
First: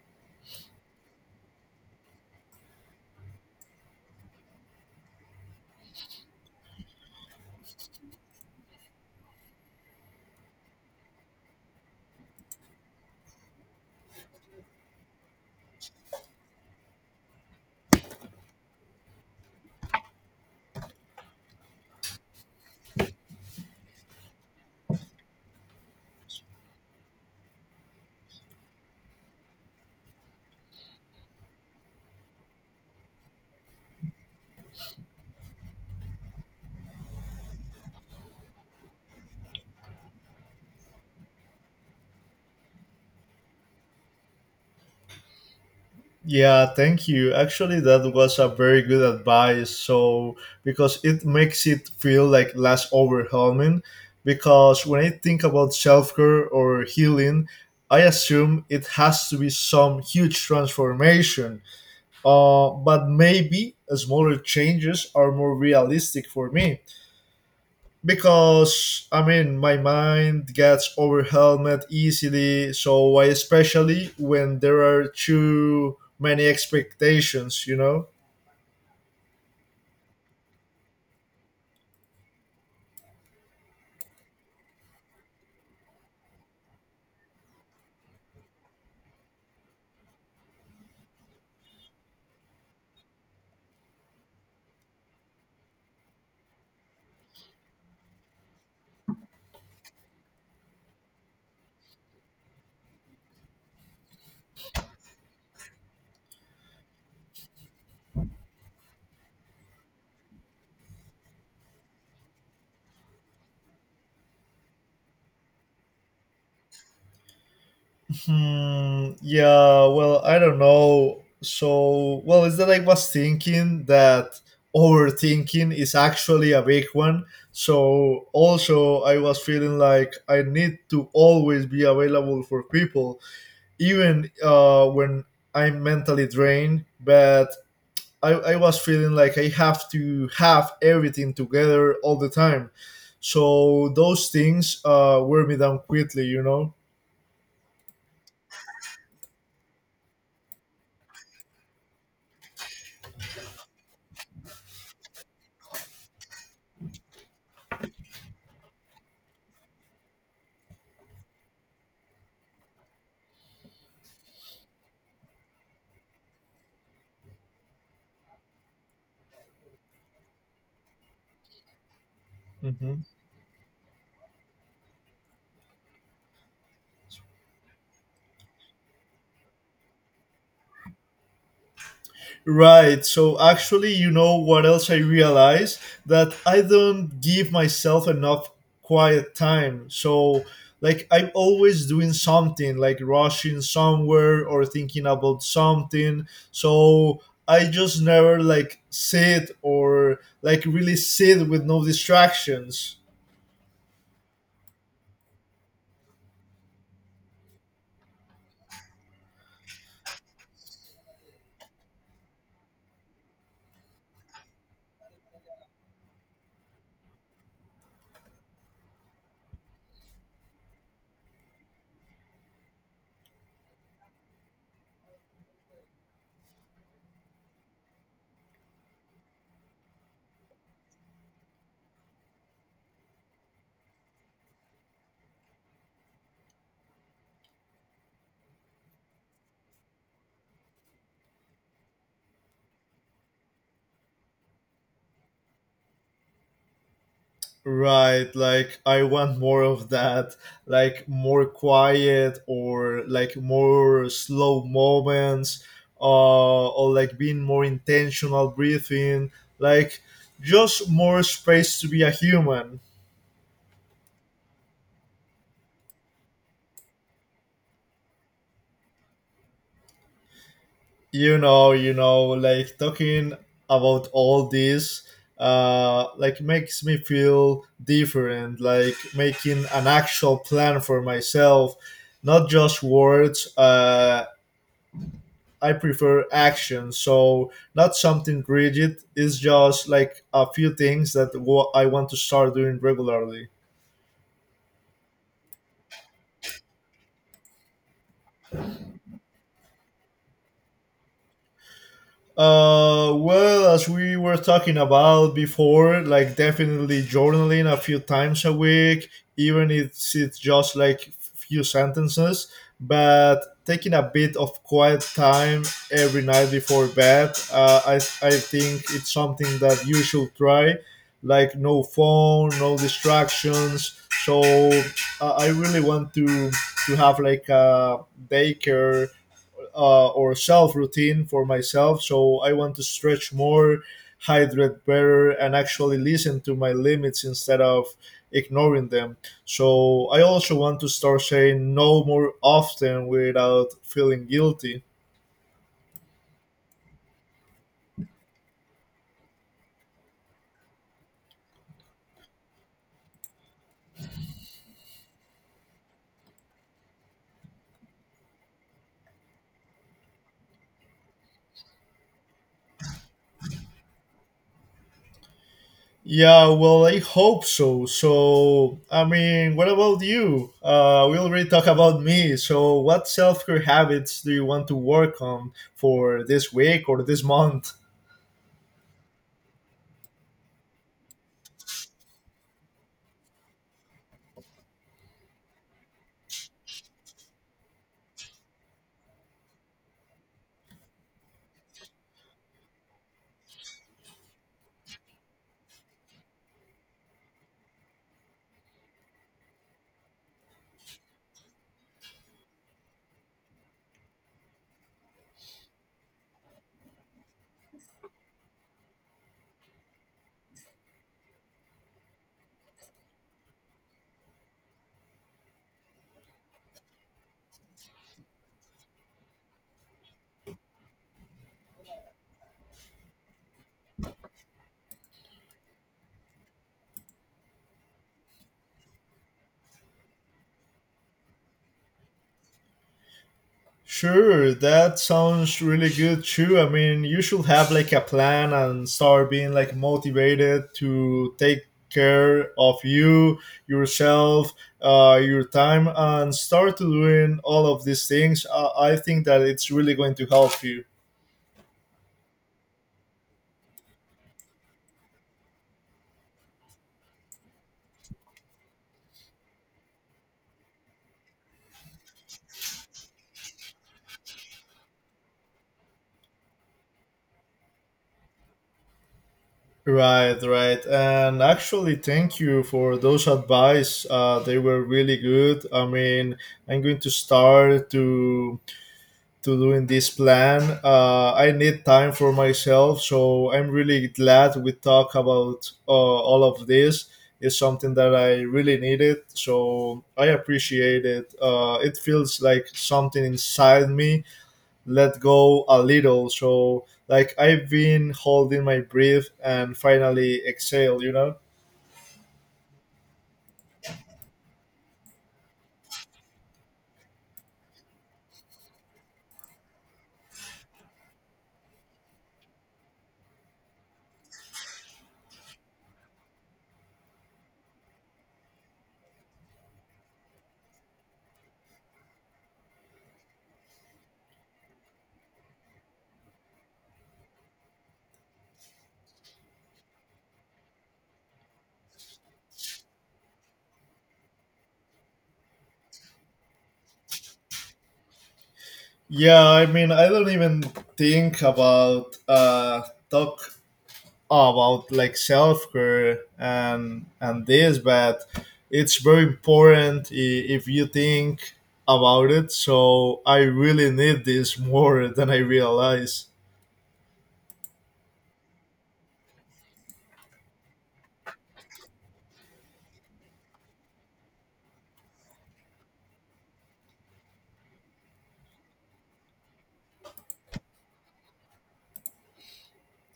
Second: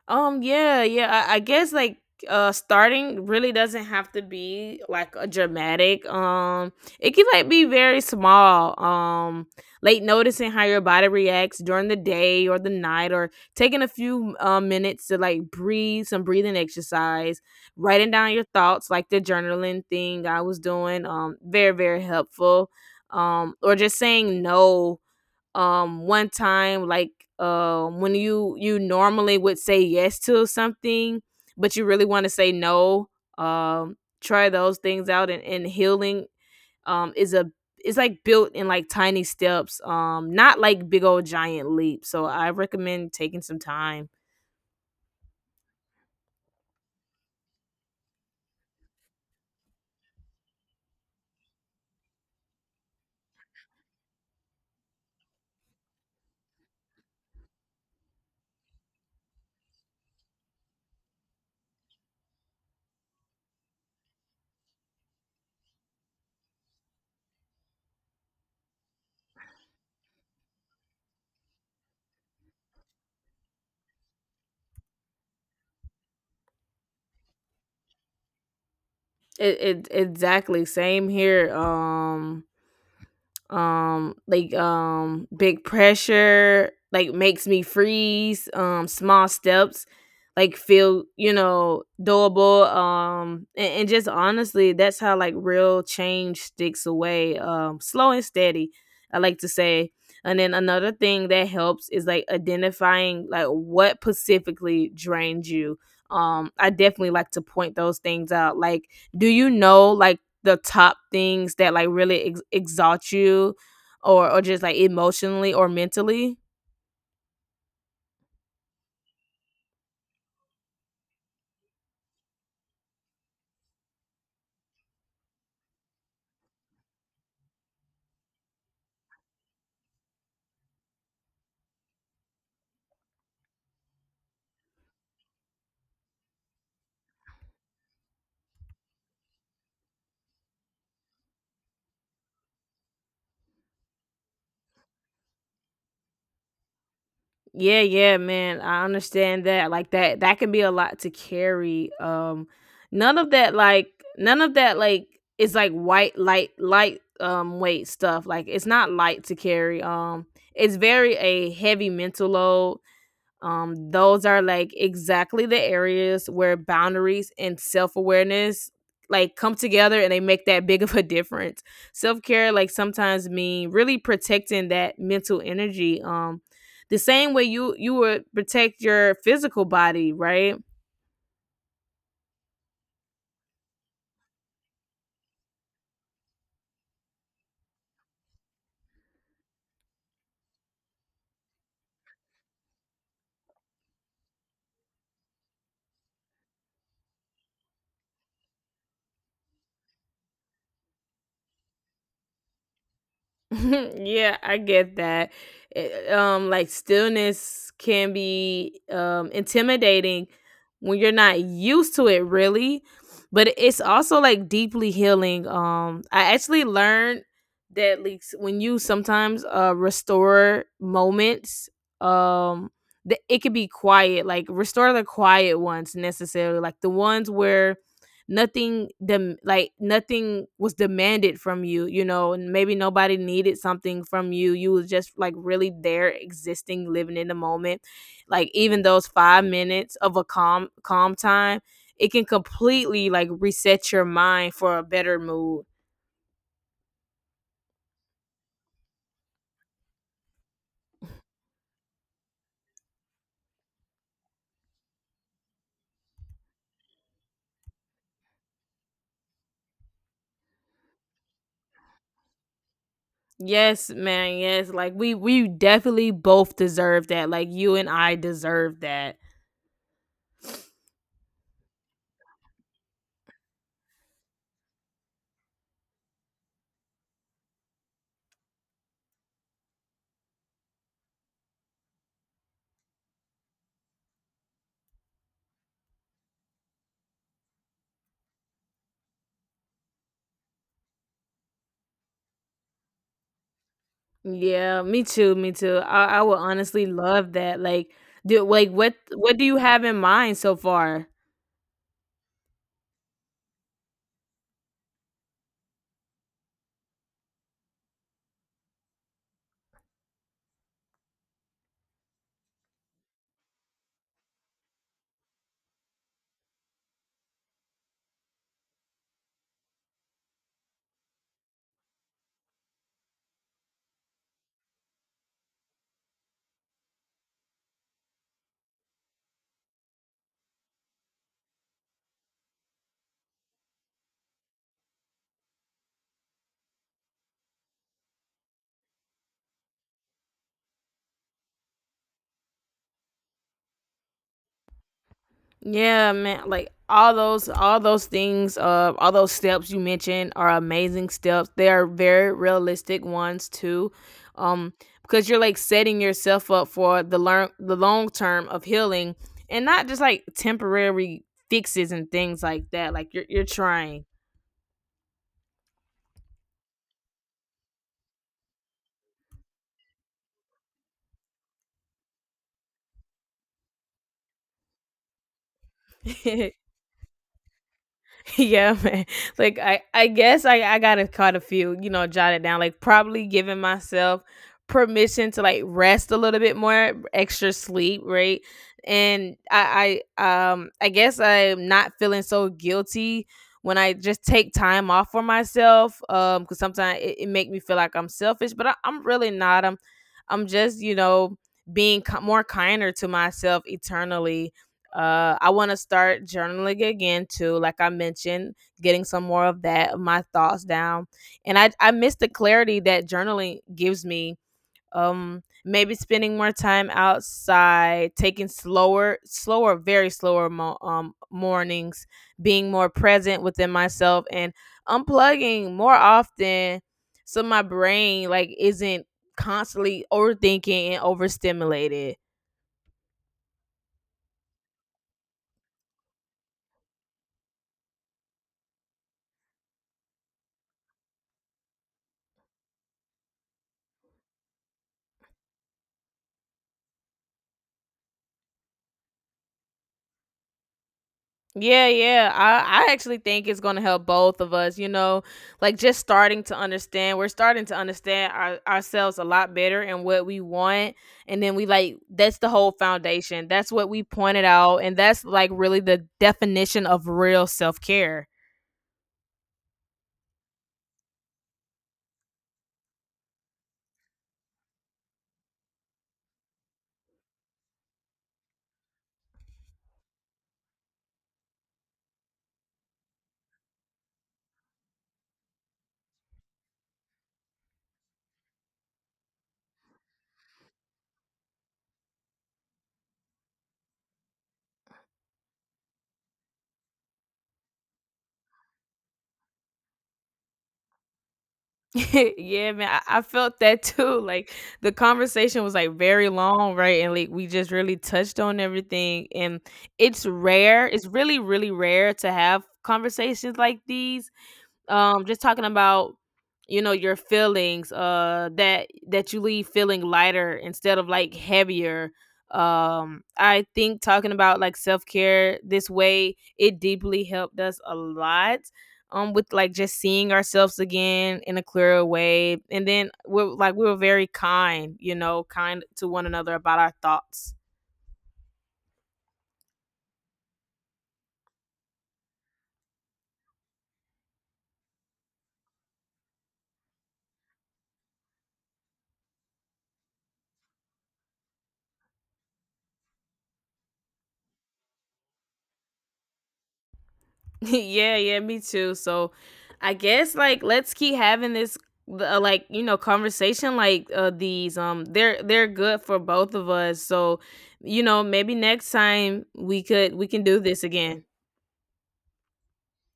A: Yeah, yeah. I guess like starting really doesn't have to be like a dramatic. It can like be very small. Late noticing how your body reacts during the day or the night, or taking a few minutes to like breathe, some breathing exercise, writing down your thoughts like the journaling thing I was doing. Very, very helpful. Or just saying no, one time, like when you normally would say yes to something, but you really want to say no, try those things out, and healing is a, it's like built in like tiny steps, not like big old giant leaps. So I recommend taking some time.
B: Yeah, thank you. Actually, that was a very good advice. So because it makes it feel like less overwhelming. Because when I think about self care or healing, I assume it has to be some huge transformation. But maybe smaller changes are more realistic for me because I mean my mind gets overwhelmed easily. So I especially when there are too many expectations, you know.
A: it, it exactly same here. Like big pressure like makes me freeze. Small steps like feel, you know, doable, and just honestly, that's how like real change sticks away, slow and steady, I like to say. And then another thing that helps is like identifying like what specifically drains you. I definitely like to point those things out, like do you know like the top things that like really exalt you, or just like emotionally or mentally?
B: Hmm, yeah, well, I don't know. So, well, is that I was thinking that overthinking is actually a big one. So, also, I was feeling like I need to always be available for people, even when I'm mentally drained. But I was feeling like I have to have everything together all the time. So, those things wear me down quickly, you know?
A: Yeah, yeah, man. I understand that. Like that that can be a lot to carry. None of that like none of that like is like white light weight stuff. Like it's not light to carry. It's very a heavy mental load. Those are like exactly the areas where boundaries and self awareness like come together, and they make that big of a difference. Self care like
B: Hmm.
A: sometimes mean really protecting that mental energy. The same way you would protect your physical body, right?
B: Right. So actually, you know what else I realized? That I don't give myself enough quiet time. So like I'm always doing something, like rushing somewhere or thinking about something. So I just never like sit or like really sit with no distractions.
A: <laughs> Yeah, I get that. Like stillness can be intimidating when you're not used to it, really. But it's also like deeply healing. I actually learned that like when you sometimes restore moments, um, that it could be quiet. Like restore the quiet ones necessarily, like the ones where nothing like nothing was demanded from you, you know, and maybe nobody needed something from you. You was just like really there, existing, living in the moment. Like even those 5 minutes of a calm time, it can completely like reset your mind for a better mood.
B: Right, like I want more of that, like more quiet or like more slow moments, or like being more intentional breathing, like just more space to be a human.
A: Yes, man, yes. Like we definitely both deserve that. Like you and I deserve that.
B: You know, like talking about all this, like makes me feel different, like making an actual plan for myself, not just words. Uh, I prefer action, so not something rigid. It's just like a few things that I want to start doing regularly.
A: Yeah, me too, me too. I would honestly love that. Like, do like what do you have in mind so far?
B: Well, as we were talking about before, like definitely journaling a few times a week, even if it's just like few sentences, but taking a bit of quiet time every night before bed, I think it's something that you should try. Like no phone, no distractions. So I really want to have like a daycare or self routine for myself. So I want to stretch more, hydrate better, and actually listen to my limits instead of ignoring them. So I also want to start saying no more often without feeling guilty.
A: Yeah, man. Like all those things, all those steps you mentioned are amazing steps. They are very realistic ones too, um, because you're like setting yourself up for the learn the long term of healing, and not just like temporary fixes and things like that. Like you're trying.
B: Yeah, well, I hope so. So, I mean, what about you? We already talked about me. So, what self care habits do you want to work on for this
A: <laughs>
B: week or this month?
A: <laughs> Yeah, man. <laughs> I guess I gotta cut a few, you know, jot it down. Like probably giving myself permission to like rest a little bit more, extra sleep, right? I guess I'm not feeling so guilty when I just take time off for myself, because sometimes it, it make me feel like I'm selfish, but I'm really not. I'm just, you know, being ki more kinder to myself eternally. I want to start journaling again too, like I mentioned, getting some more of that, of my thoughts down. And I miss the clarity that journaling gives me. Maybe spending more time outside, taking very slower mornings, being more present within myself, and unplugging more often, so my brain like isn't constantly overthinking and overstimulated.
B: Sure, that sounds really good too. I mean, you should have like a plan and start being like motivated to take care of you, yourself, your time, and start doing all of these things. I think that it's really going to help you.
A: Yeah, yeah. I actually think it's going to help both of us, you know, like just starting to understand. We're starting to understand ourselves a lot better and what we want. And then we like that's the whole foundation. That's what we pointed out, and that's like really the definition of real self-care.
B: Right, right. And actually, thank you for those advice. They were really good. I mean, I'm going to start to doing this plan. I need time for myself, so I'm really glad we talk about all of this. It's something that I really needed, so I appreciate it. It feels like something inside me let go a little. So, like I've been holding my breath and finally exhale. You know.
A: <laughs> Yeah, man. I felt that too. Like the conversation was like very long, right? And like we just really touched on everything, and it's rare. It's really rare to have conversations like these, just talking about, you know, your feelings, that that you leave feeling lighter instead of like heavier. I think talking about like self-care this way, it deeply helped us a lot, with like just seeing ourselves again in a clearer way. And then we're like, we were very kind, you know, kind to one another about our thoughts.
B: Yeah, I mean, I don't even think about talk about like self care and this, but it's very important if you think about it. So I really need this more <laughs> than I realize.
A: <laughs> Yeah, yeah, me too. So I guess like let's keep having this, like, you know, conversation like these, they're good for both of us. So, you know, maybe next time we can do this again.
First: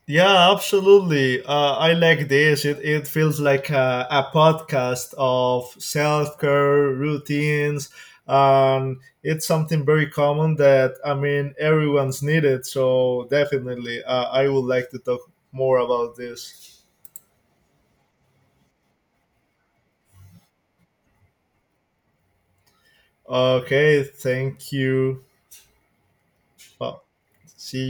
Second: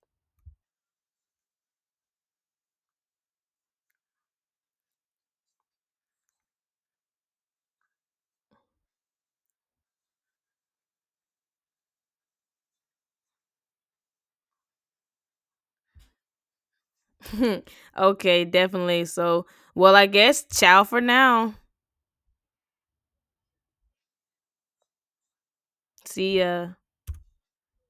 B: Yeah, absolutely. I like this. It feels like a podcast of self care routines. It's something very common that, I mean, everyone's needed. So definitely, I would like to talk more about this.
A: <laughs> Okay, definitely. So well, I guess ciao for now.
B: Okay, thank you.
A: See ya.
B: Well, see